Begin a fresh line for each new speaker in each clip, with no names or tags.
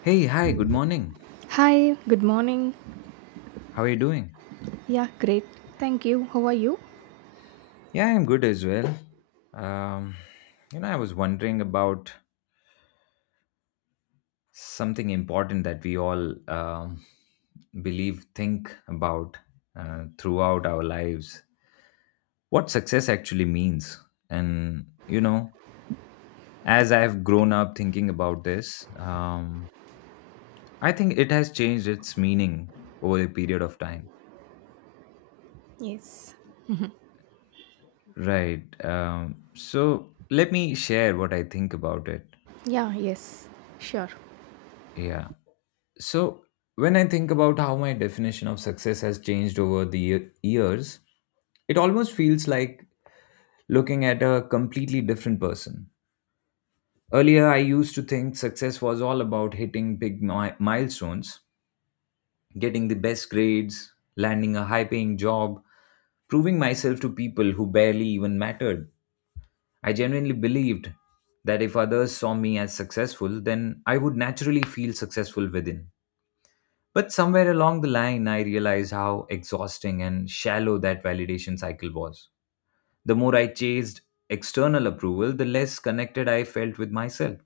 Hey, hi, good morning.
Hi, good morning.
How are you doing?
Yeah, great. Thank you. How are you?
Yeah, I'm good as well. Um, you know, I was wondering about something important that we all believe, think about throughout our lives. What success actually means. And, you know, as I've grown up thinking about this, I think it has changed its meaning over a period of time.
Yes.
Right. So let me share what I think about it.
Yeah, yes. Sure.
Yeah. So, when I think about how my definition of success has changed over the years, it almost feels like looking at a completely different person. Earlier, I used to think success was all about hitting big milestones, getting the best grades, landing a high paying job, proving myself to people who barely even mattered. I genuinely believed that if others saw me as successful, then I would naturally feel successful within. But somewhere along the line, I realized how exhausting and shallow that validation cycle was. The more I chased external approval, the less connected I felt with myself.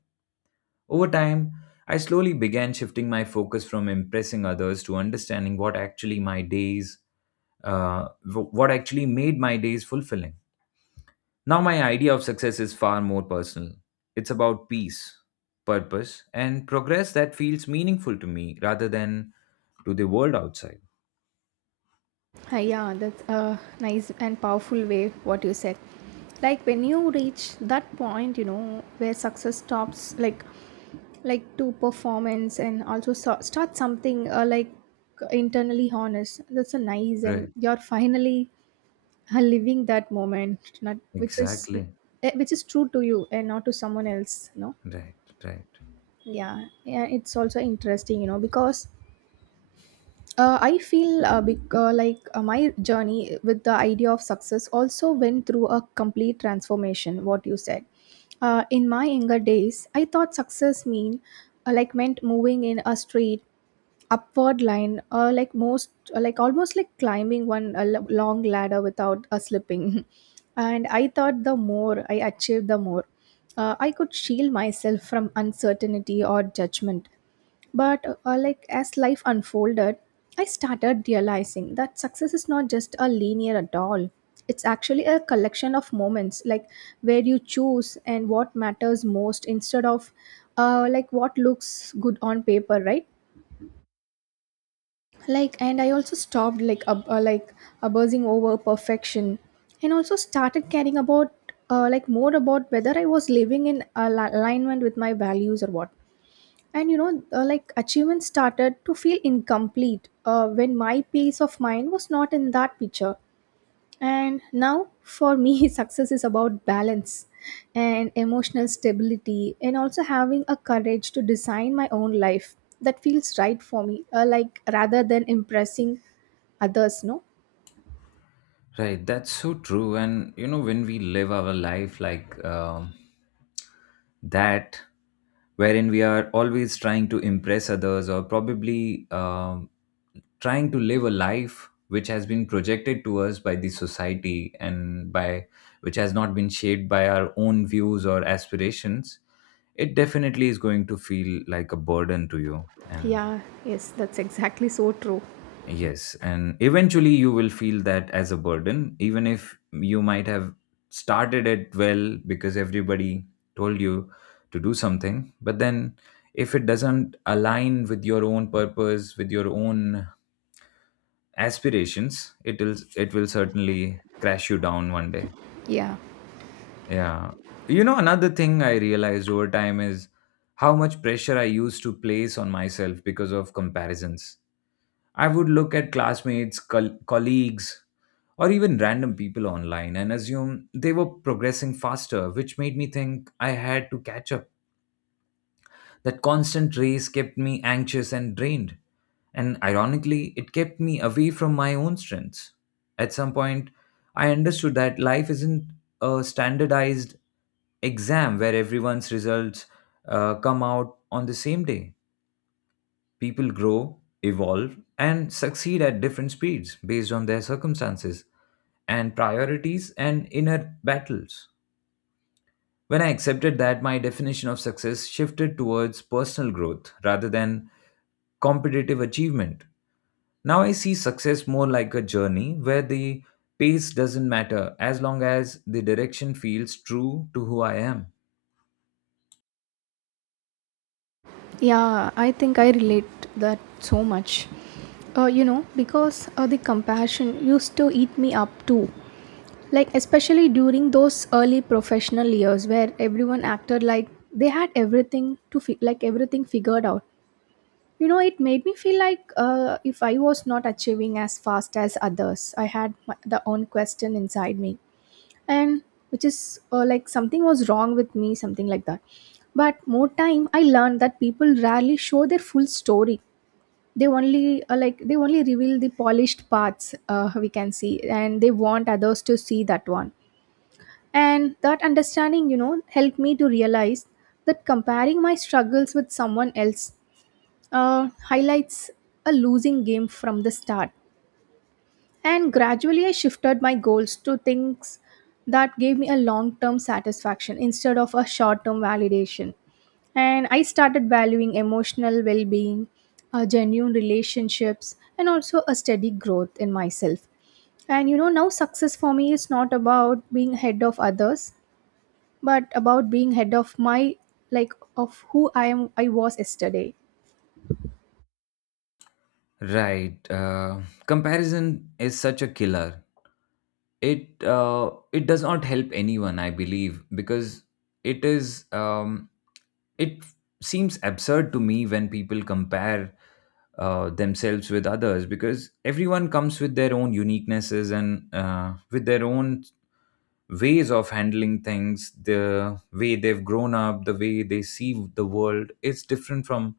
Over time, I slowly began shifting my focus from impressing others to understanding what actually my days, what actually made my days fulfilling. Now, my idea of success is far more personal. It's about peace, purpose, and progress that feels meaningful to me rather than to the world outside.
Hi, yeah, that's a nice and powerful way what you said. Like when you reach that point, you know, where success stops like to performance and also start something like internally honest. That's a nice and
Right.
you're finally living that moment, not which is
Exactly.
which is true to you and not to someone else, no?
Right, right,
Yeah, yeah, it's also interesting, because I feel my journey with the idea of success also went through a complete transformation what you said. In my younger days, I thought success meant moving in a straight upward line, like most like almost like climbing long ladder without a slipping. And I thought the more I achieved, the more I could shield myself from uncertainty or judgment. But as life unfolded, I started realizing that success is not just a linear at all. It's actually a collection of moments, like where you choose and what matters most instead of what looks good on paper, right? Like, and I also stopped abusing over perfection, and also started caring about more about whether I was living in alignment with my values or what. And achievements started to feel incomplete when my peace of mind was not in that picture. And now for me, success is about balance and emotional stability and also having a courage to design my own life that feels right for me, rather than impressing others, no.
right. That's so true. And you know, when we live our life like that, wherein we are always trying to impress others or probably trying to live a life which has been projected to us by the society and by which has not been shaped by our own views or aspirations, it definitely is going to feel like a burden to you. And
Yeah, yes, that's exactly so true.
yes, and eventually you will feel that as a burden, even if you might have started it well because everybody told you to do something. But then, if it doesn't align with your own purpose, with your own aspirations, it will certainly crash you down one day.
Yeah.
Yeah, you know another thing I realized over time is how much pressure I used to place on myself because of comparisons. I would look at classmates, colleagues, or even random people online and assume they were progressing faster, which made me think I had to catch up. That constant race kept me anxious and drained, and ironically, it kept me away from my own strengths. At some point, I understood that life isn't a standardized exam where everyone's results come out on the same day. People grow, evolve, and succeed at different speeds based on their circumstances and priorities and inner battles. When I accepted that, my definition of success shifted towards personal growth rather than competitive achievement. Now I see success more like a journey where the pace doesn't matter as long as the direction feels true to who I am.
Yeah, I think I relate that so much. Because the compassion used to eat me up too. Like, especially during those early professional years where everyone acted like they had everything like everything figured out. You know, it made me feel like if I was not achieving as fast as others, I had the own question inside me, and which is something was wrong with me, something like that. But more time, I learned that people rarely show their full story. They only reveal the polished parts, we can see, and they want others to see that one. And that understanding helped me to realize that comparing my struggles with someone else highlights a losing game from the start. And gradually, I shifted my goals to things that gave me a long term satisfaction instead of a short term validation. And I started valuing emotional well being, genuine relationships, and also a steady growth in myself. And now success for me is not about being head of others, but about being head of my like of who I was yesterday.
Right. Comparison is such a killer. It does not help anyone, I believe, because it is, it seems absurd to me when people compare themselves with others because everyone comes with their own uniquenesses and with their own ways of handling things, the way they've grown up, the way they see the world is different from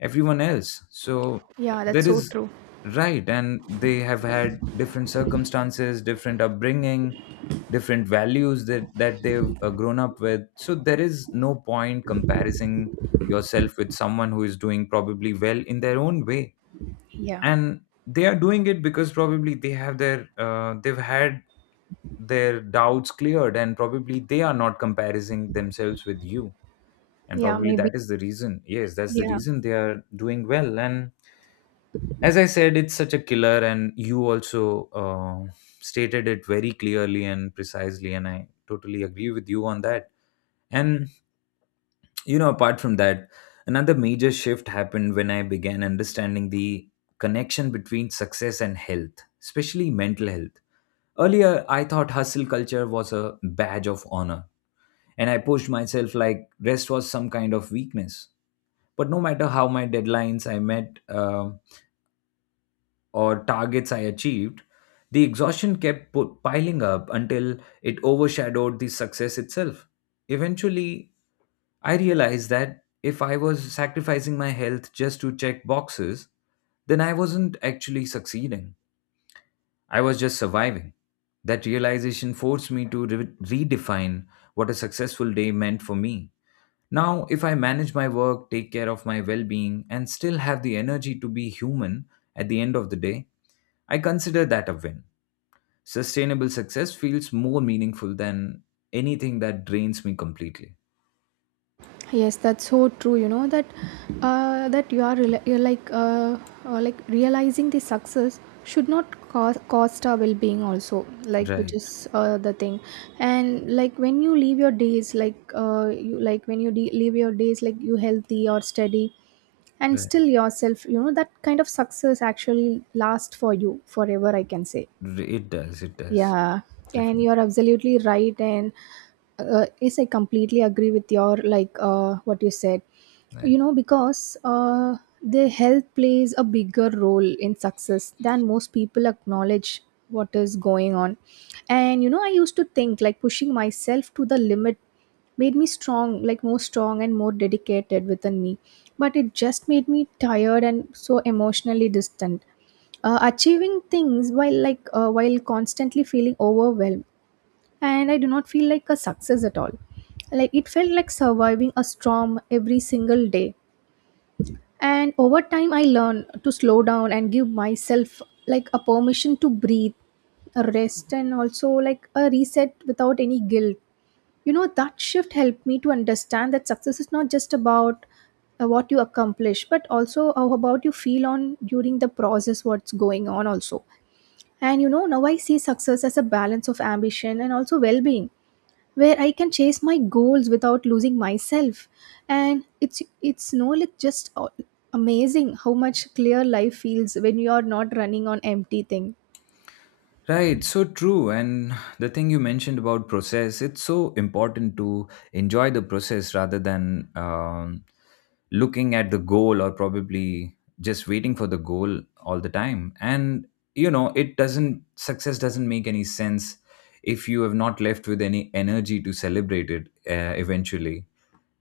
everyone else. So
Yeah, that's
there
so
is
true.
right, and they have had different circumstances, different upbringing, different values that they've grown up with. So there is no point comparing yourself with someone who is doing probably well in their own way,
Yeah.
and they are doing it because probably they have their they've had their doubts cleared and probably they are not comparing themselves with you and
Yeah,
probably
maybe.
that is the reason, yes, that's the
Yeah.
reason they are doing well. And as I said, it's such a killer. And you also stated it very clearly and precisely, and I totally agree with you on that. And you know, apart from that, another major shift happened when I began understanding the connection between success and health, especially mental health. Earlier, I thought hustle culture was a badge of honor and I pushed myself like rest was some kind of weakness. But no matter how my deadlines I met, or targets I achieved, the exhaustion kept piling up until it overshadowed the success itself. Eventually, I realized that if I was sacrificing my health just to check boxes, then I wasn't actually succeeding. I was just surviving. That realization forced me to redefine what a successful day meant for me. Now, if I manage my work, take care of my well being, and still have the energy to be human at the end of the day, I consider that a win. Sustainable success feels more meaningful than anything that drains me completely.
Yes, that's so true. You know, that you're realizing the success should not cost our well-being also, like, which is
Right,
the thing. And like when you leave your days like you like when you leave your days like you healthy or steady, and
right.
still yourself, that kind of success actually lasts for you forever, I can say.
R- It does, it does.
Yeah, and
Definitely.
you're absolutely right. And yes, I completely agree with your like what you said. You
Right.
know, because the health plays a bigger role in success than most people acknowledge what is going on. And I used to think like pushing myself to the limit made me strong, like more strong and more dedicated within me. But it just made me tired and so emotionally distant, achieving things while constantly feeling overwhelmed, and I do not feel like a success at all, like it felt like surviving a storm every single day. And over time, I learned to slow down and give myself like a permission to breathe, a rest, and also like a reset without any guilt. You know, that shift helped me to understand that success is not just about what you accomplish, but also how about you feel on during the process, what's going on also. And now I see success as a balance of ambition and also well being, where I can chase my goals without losing myself. And it's no, like, just amazing how much clear life feels when you are not running on empty thing.
Right, so true. And the thing you mentioned about process, it's so important to enjoy the process rather than looking at the goal or probably just waiting for the goal all the time. And you know, it doesn't, success doesn't make any sense if you have not left with any energy to celebrate it, eventually.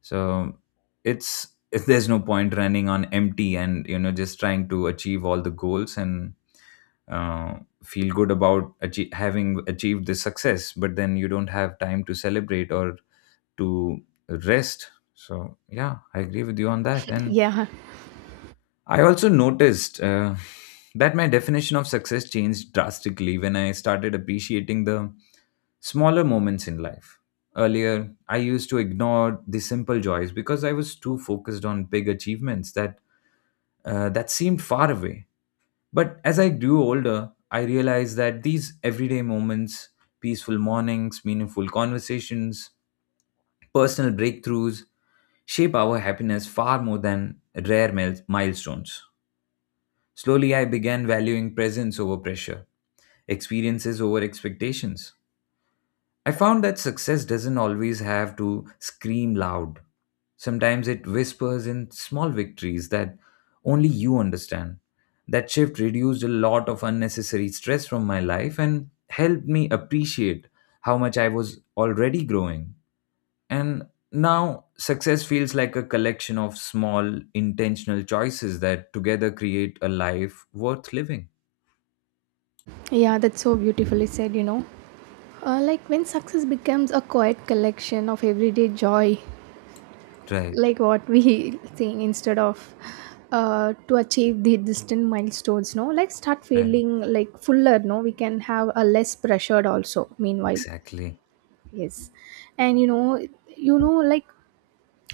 So it's, if there's no point running on empty and you know just trying to achieve all the goals and uh, feel good about having achieved the success but then you don't have time to celebrate or to rest. So yeah, I agree with you on that. And
Yeah,
I also noticed that my definition of success changed drastically when I started appreciating the smaller moments in life. Earlier, I used to ignore the simple joys because I was too focused on big achievements that that seemed far away. But as I grew older, I realized that these everyday moments, peaceful mornings, meaningful conversations, personal breakthroughs, shape our happiness far more than rare milestones. Slowly, I began valuing presence over pressure, experiences over expectations. I found that success doesn't always have to scream loud. Sometimes it whispers in small victories that only you understand. That shift reduced a lot of unnecessary stress from my life and helped me appreciate how much I was already growing. And now, success feels like a collection of small, intentional choices that together create a life worth living.
yeah, that's so beautifully said, you know. When success becomes a quiet collection of everyday joy,
Right,
like what we saying, instead of to achieve the distant milestones, no, like start
right,
feeling like fuller, no, we can have a less pressured also meanwhile.
exactly.
Yes, and you know like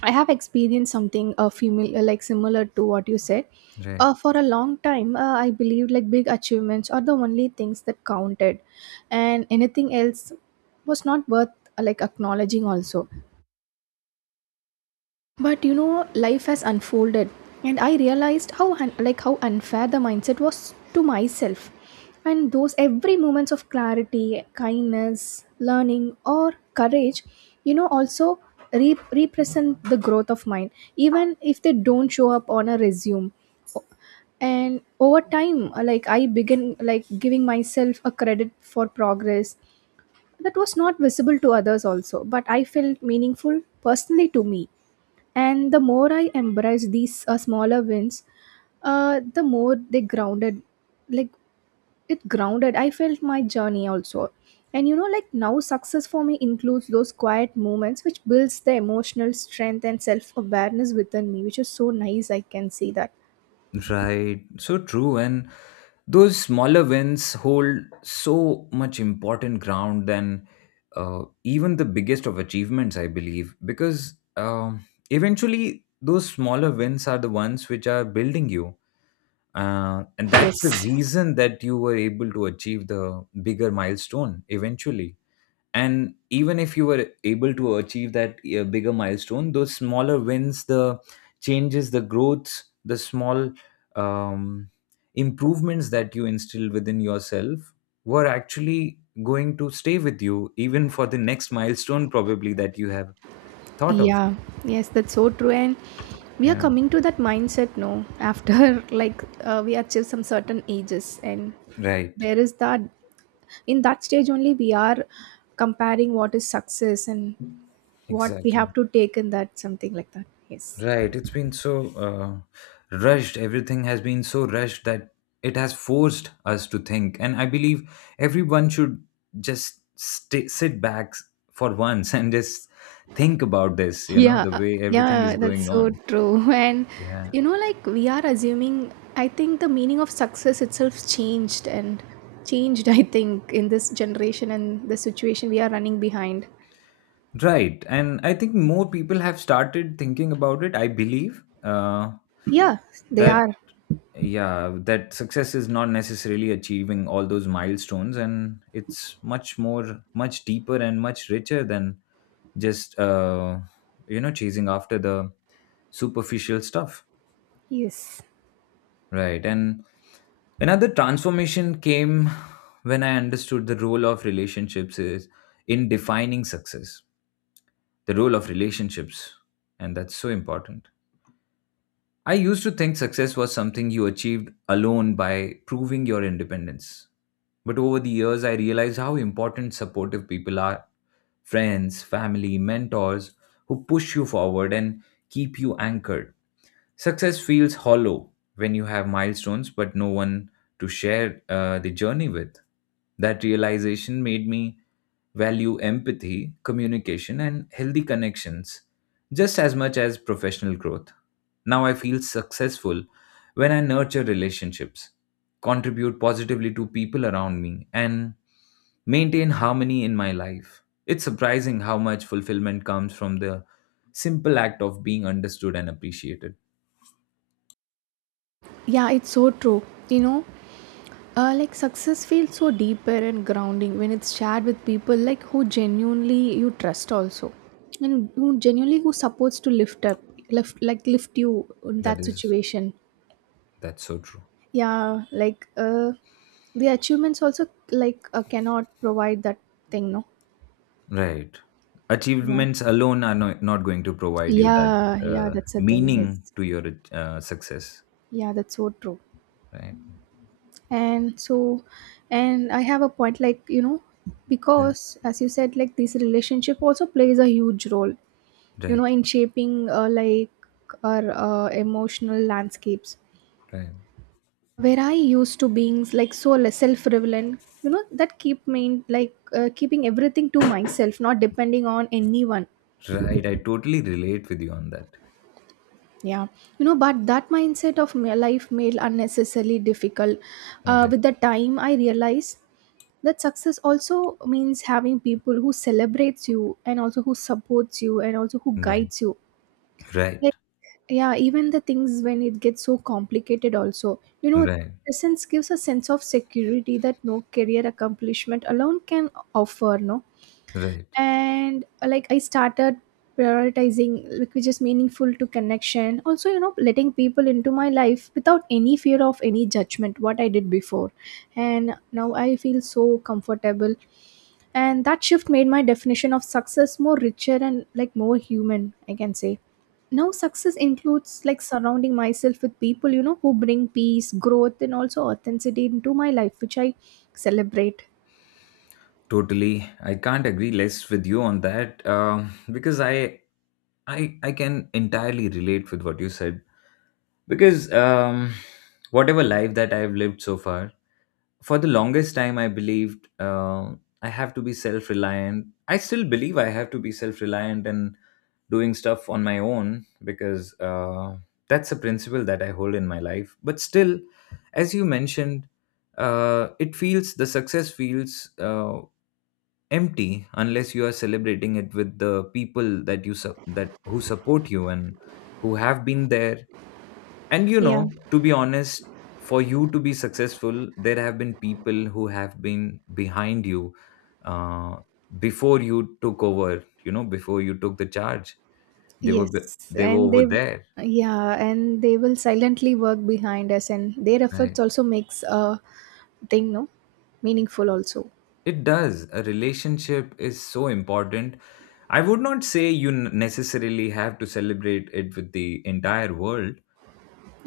I have experienced something female similar to what you said.
Right,
For a long time, I believed like big achievements are the only things that counted, and anything else was not worth acknowledging also. But life has unfolded, and I realized how un- like how unfair the mindset was to myself. And those every moments of clarity, kindness, learning, or courage, also represent the growth of mind, even if they don't show up on a resume. And over time, I begin like giving myself a credit for progress that was not visible to others also, but I felt meaningful personally to me. And the more I embrace these smaller wins, the more they grounded, like it grounded, I felt my journey also. And now success for me includes those quiet moments which builds the emotional strength and self-awareness within me, which is so nice, I can see that.
right. So true. And those smaller wins hold so much important ground than even the biggest of achievements, I believe, because eventually those smaller wins are the ones which are building you. And that's the
Yes.
reason that you were able to achieve the bigger milestone eventually. And even if you were able to achieve that bigger milestone, those smaller wins, the changes, the growths, the small um, improvements that you instill within yourself were actually going to stay with you even for the next milestone probably that you have thought of.
Yeah. Yes, that's so true. And we are
Yeah,
coming to that mindset now. After like we achieve some certain ages, and
right,
there is that, in that stage only we are comparing what is success and what we
exactly.
have to take in that, something like that, yes.
Right, it's been so rushed. Everything has been so rushed that it has forced us to think. And I believe everyone should just stay, sit back for once and just think about this, you know,
Yeah,
the way everything is
yeah, that's
going
so
on.
true. And
Yeah.
like we are assuming, I think the meaning of success itself changed and changed, I think, in this generation and the situation we are running behind.
Right. And I think more people have started thinking about it. I believe
Yeah, they
that,
are.
yeah, that success is not necessarily achieving all those milestones and it's much more, much deeper and much richer than just you know chasing after the superficial stuff.
Yes.
Right. And another transformation came when I understood the role of relationships is in defining success, the role of relationships. And that's so important. I used to think success was something you achieved alone by proving your independence. But over the years, I realized how important supportive people are, friends, family, mentors, who push you forward and keep you anchored. Success feels hollow when you have milestones but no one to share the journey with. That realization made me value empathy, communication, and healthy connections just as much as professional growth. Now I feel successful when I nurture relationships, contribute positively to people around me, and maintain harmony in my life. It's surprising how much fulfillment comes from the simple act of being understood and appreciated.
Yeah, it's so true. You know, success feels so deeper and grounding when it's shared with people, like, who genuinely you trust also, and who supports to lift up, lift you in
That
that
is,
situation.
that's so true.
Yeah, like the achievements also, like, cannot provide that thing, no.
Right.
Yeah,
Achievements alone are no, not going to provide you that
yeah, yeah. That's the thing.
meaning
Yes,
to your success.
yeah, that's so true.
Right.
And so, and I have a point, like,
Right.
because as you said, like, this relationship also plays a huge role,
Right.
in shaping, our emotional landscapes,
Right.
where I used to being like so self relevant, that keep me like keeping everything to myself, not depending on anyone.
Right. I totally relate with you on that.
Yeah. But that mindset of my life made unnecessarily difficult.
Right. Right.
With the time, I realized that success also means having people who celebrates you, and also who supports you, and also who
Right.
guides you.
Right.
Yeah, even the things when it gets so complicated also, you know,
Right.
presence gives a sense of security that no career accomplishment alone can offer, no.
Right.
And I started prioritizing like which is meaningful to connection also, letting people into my life without any fear of any judgment, what I did before. And now I feel so comfortable, and that shift made my definition of success more richer and like more human, I can say. Now success includes like surrounding myself with people, you know, who bring peace, growth, and also authenticity into my life, which I celebrate.
Totally. I can't agree less with you on that because I can entirely relate with what you said because whatever life that I've lived so far. For the longest time I believed I have to be self-reliant. I still believe I have to be self-reliant and doing stuff on my own because that's a principle that I hold in my life. But still, as you mentioned, it feels the success feels empty unless you are celebrating it with the people that that who support you and who have been there. And
Yeah.
to be honest, for you to be successful, there have been people who have been behind you uh, before you took over. You know, before you took the charge, they were
Yes,
they were
and
over
they,
there.
yeah, and they will silently work behind us, and their efforts
Right.
also makes a thing, no, meaningful also.
It does. A relationship is so important. I would not say you necessarily have to celebrate it with the entire world,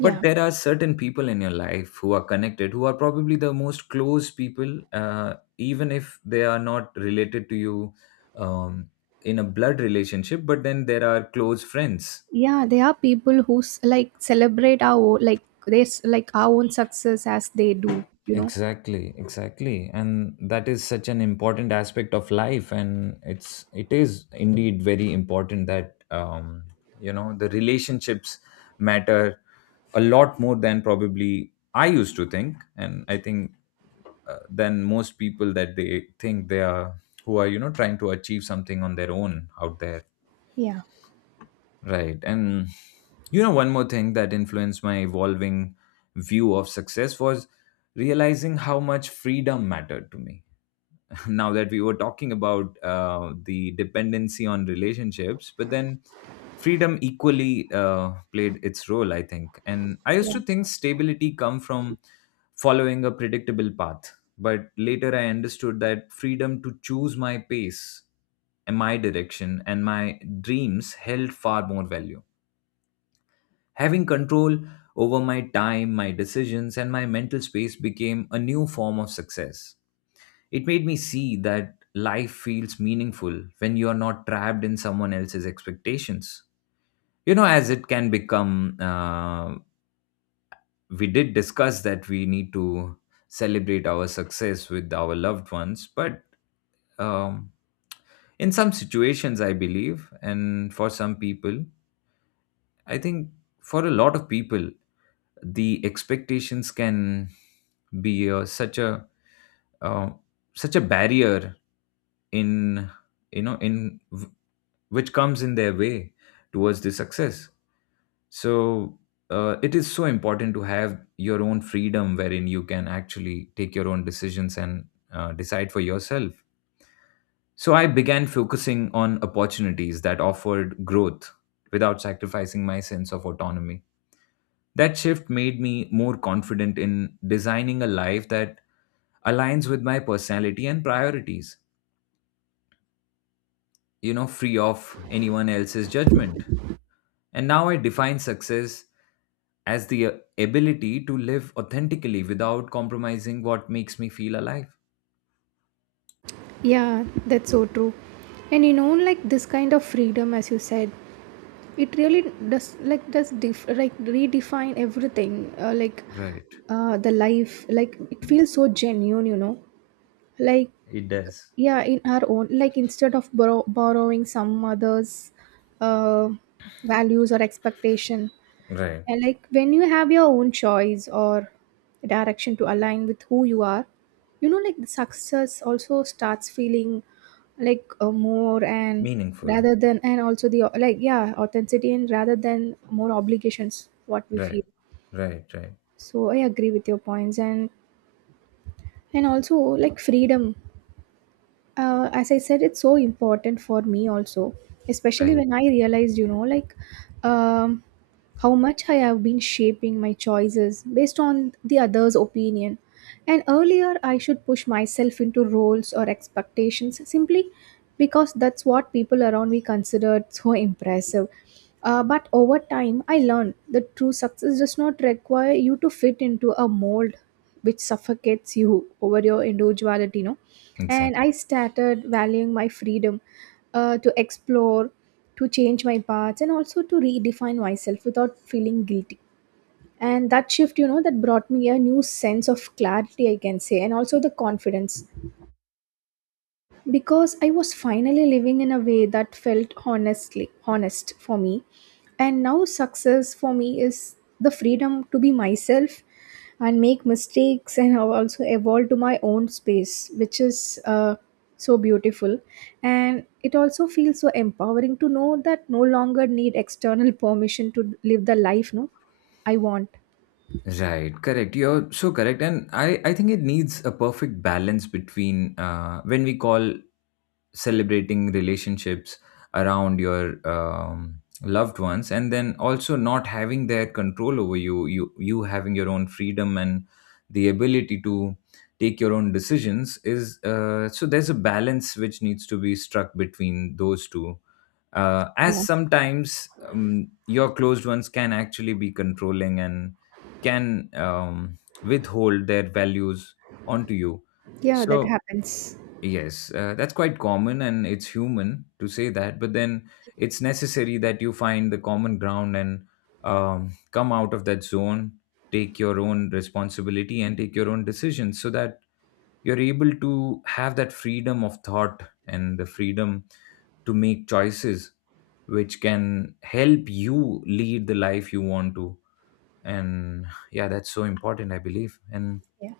but there are certain people in your life who are connected, who are probably the most close people, even if they are not related to you, um, in a blood relationship, but then there are close friends.
yeah, they are people who celebrate our o- like this like our own success as they do. You know.
Exactly, exactly. And that is such an important aspect of life, and it is indeed very important that you know the relationships matter a lot more than probably I used to think. And I think, than most people that they think they are, who are, you know, trying to achieve something on their own out there.
Yeah.
Right. And you know, one more thing that influenced my evolving view of success was realizing how much freedom mattered to me. Now that we were talking about the dependency on relationships, but then freedom equally played its role, I think. And I
Yeah.
used to think stability come from following a predictable path, but later I understood that freedom to choose my pace and my direction and my dreams held far more value. Having control over my time, my decisions, and my mental space became a new form of success. It made me see that life feels meaningful when you are not trapped in someone else's expectations. You know, as it can become, we did discuss that we need to celebrate our success with our loved ones, but, um, in some situations, I believe, and for some people, I think, for a lot of people, the expectations can be, such a, uh, such a barrier in, you know in w- which comes in their way towards the success. So, it is so important to have your own freedom wherein you can actually take your own decisions and, decide for yourself. So I began focusing on opportunities that offered growth without sacrificing my sense of autonomy. That shift made me more confident in designing a life that aligns with my personality and priorities, you know, free of anyone else's judgment. And now I define success as the, ability to live authentically without compromising what makes me feel alive.
Yeah, that's so true. And this kind of freedom, as you said, it really does redefine everything.
Right.
The life, like, it feels so genuine. Like
It does.
yeah, in our own, instead of borrowing some others uh, values or expectation.
Right.
And like when you have your own choice or direction to align with who you are, you know, like the success also starts feeling like more, and
Meaningful.
rather than, and also the, like, yeah, authenticity, and rather than more obligations what we feel.
Right. Right. Right.
So I agree with your points. And also like freedom, as I said, it's so important for me also, especially
Right.
when I realized, you know, like um, how much I have been shaping my choices based on the other's opinion. And earlier, I should push myself into roles or expectations simply because that's what people around me considered so impressive. But over time, I learned that true success does not require you to fit into a mold which suffocates you over your individuality, no? And
Exactly.
I started valuing my freedom, to explore, to change my paths, and also to redefine myself without feeling guilty. And that shift, you know, that brought me a new sense of clarity, I can say, and also the confidence, because I was finally living in a way that felt honestly honest for me. And now success for me is the freedom to be myself and make mistakes and I also evolve to my own space, which is so beautiful. And it also feels so empowering to know that no longer need external permission to live the life, no, I want.
Right, correct. You're so correct, and I think it needs a perfect balance between, when we call celebrating relationships around your, loved ones, and then also not having their control over you having your own freedom and the ability to take your own decisions. Is, so there's a balance which needs to be struck between those two, as
Yeah.
sometimes, your closed ones can actually be controlling and can, withhold their values onto you.
Yeah, that
So,
happens.
yes, that's quite common and it's human to say that, but then it's necessary that you find the common ground and, come out of that zone, take your own responsibility and take your own decisions so that you're able to have that freedom of thought and the freedom to make choices which can help you lead the life you want to. And yeah, that's so important, I believe. And
Yeah.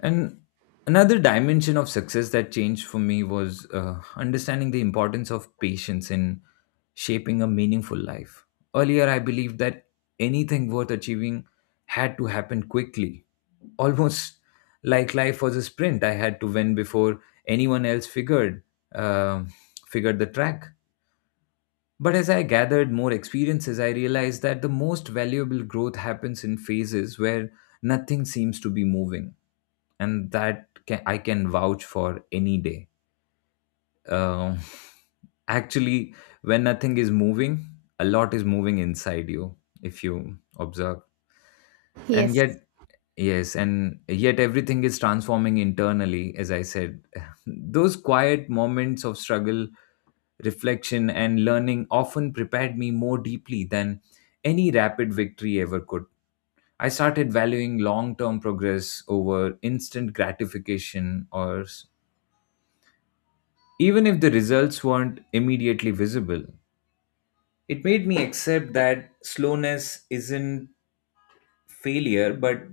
and another dimension of success that changed for me was, understanding the importance of patience in shaping a meaningful life. Earlier, I believed that anything worth achieving had to happen quickly, almost like life was a sprint. I had to win before anyone else figured, uh, figured the track. But as I gathered more experiences, I realized that the most valuable growth happens in phases where nothing seems to be moving. And that can, I can vouch for any day. Uh, actually, when nothing is moving, a lot is moving inside you, if you observe. And
Yes.
yet, yes, and yet everything is transforming internally, as I said. Those quiet moments of struggle, reflection, and learning often prepared me more deeply than any rapid victory ever could. I started valuing long term progress over instant gratification, even if the results weren't immediately visible. It made me accept that slowness isn't failure, but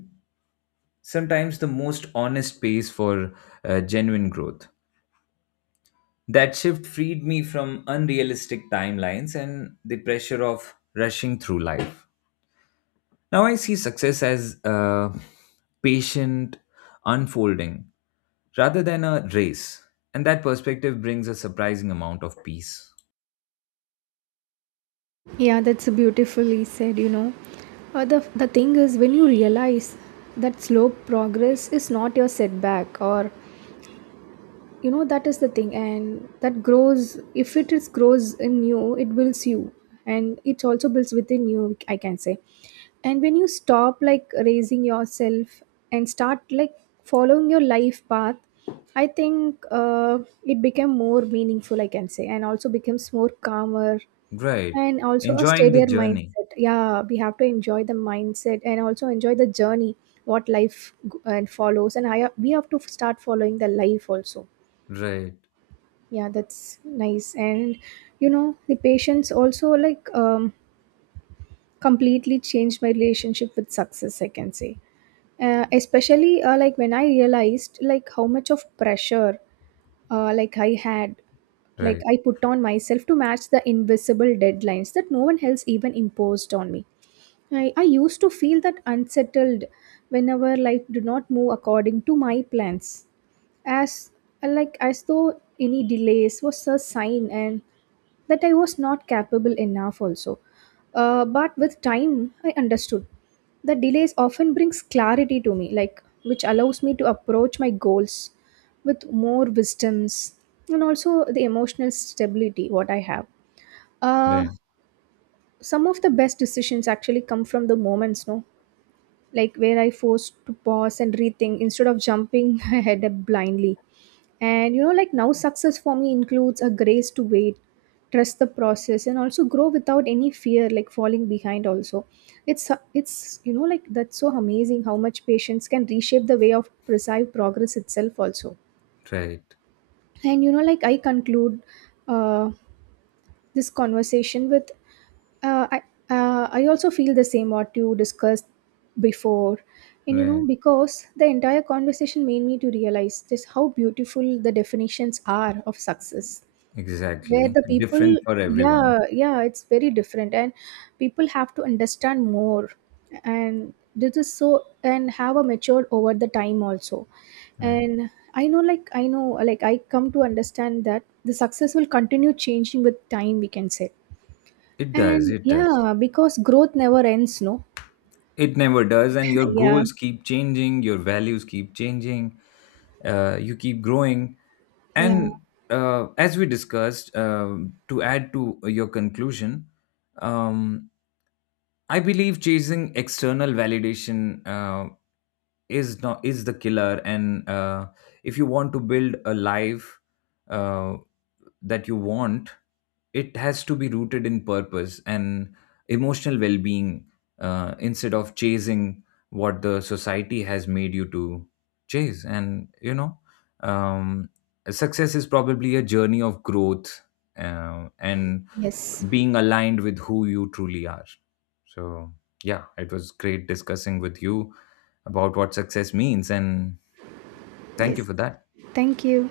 sometimes the most honest pace for, genuine growth. That shift freed me from unrealistic timelines and the pressure of rushing through life. Now I see success as, patient unfolding rather than a race. And that perspective brings a surprising amount of peace.
Yeah, that's beautifully said, you know. The thing is, when you realize that slow progress is not your setback, or, you know, that is the thing, and that grows, if it is grows in you, it builds you, and it also builds within you, I can say. And when you stop like raising yourself and start like following your life path, I think it became more meaningful, I can say, and also becomes more calmer
Right.
and also a
Enjoying the
steadier mindset.
journey.
Yeah, we have to enjoy the mindset and also enjoy the journey, and follows. And I we have to start following the life also.
Right.
Yeah, that's nice. And you know, the patience also like completely changed my relationship with success, I can say. Especially like when I realized like how much of pressure like I had. Like
Right.
I put on myself to match the invisible deadlines that no one else even imposed on me. I used to feel that unsettled whenever life do not move according to my plans. As like as though any delays was a sign and that I was not capable enough also. But with time I understood that delays often brings clarity to me, like which allows me to approach my goals with more wisdoms and also the emotional stability what I have. Uh,
Right.
some of the best decisions actually come from the moments, no? Like where I forced to pause and rethink instead of jumping ahead blindly. And you know, like now, success for me includes a grace to wait, trust the process, and also grow without any fear, like falling behind. Also, it's you know, like, that's so amazing how much patience can reshape the way of perceived progress itself. Also,
Right.
and you know, like I conclude, uh, this conversation with uh, I I also feel the same what you discussed before. And you know,
Right.
because the entire conversation made me to realize just how beautiful the definitions are of success, where
Exactly.
the people,
Different for everyone.
yeah, yeah, it's very different, and people have to understand more, and this is so, and have a matured over the time also.
Right.
And I know like I know like I come to understand that the success will continue changing with time, we can say.
It does.
And
It does.
yeah, because growth never ends, no?
It never does, and your
Yeah,
goals keep changing, your values keep changing, you keep growing.
yeah,
And, as we discussed, um, to add to your conclusion, um, I believe chasing external validation, is not, is the killer. And, if you want to build a life, uh, that you want, it has to be rooted in purpose and emotional well-being, instead of chasing what the society has made you to chase. And you know, um, success is probably a journey of growth, and
yes,
being aligned with who you truly are. So yeah, it was great discussing with you about what success means. And thank
yes.
you for that.
Thank you.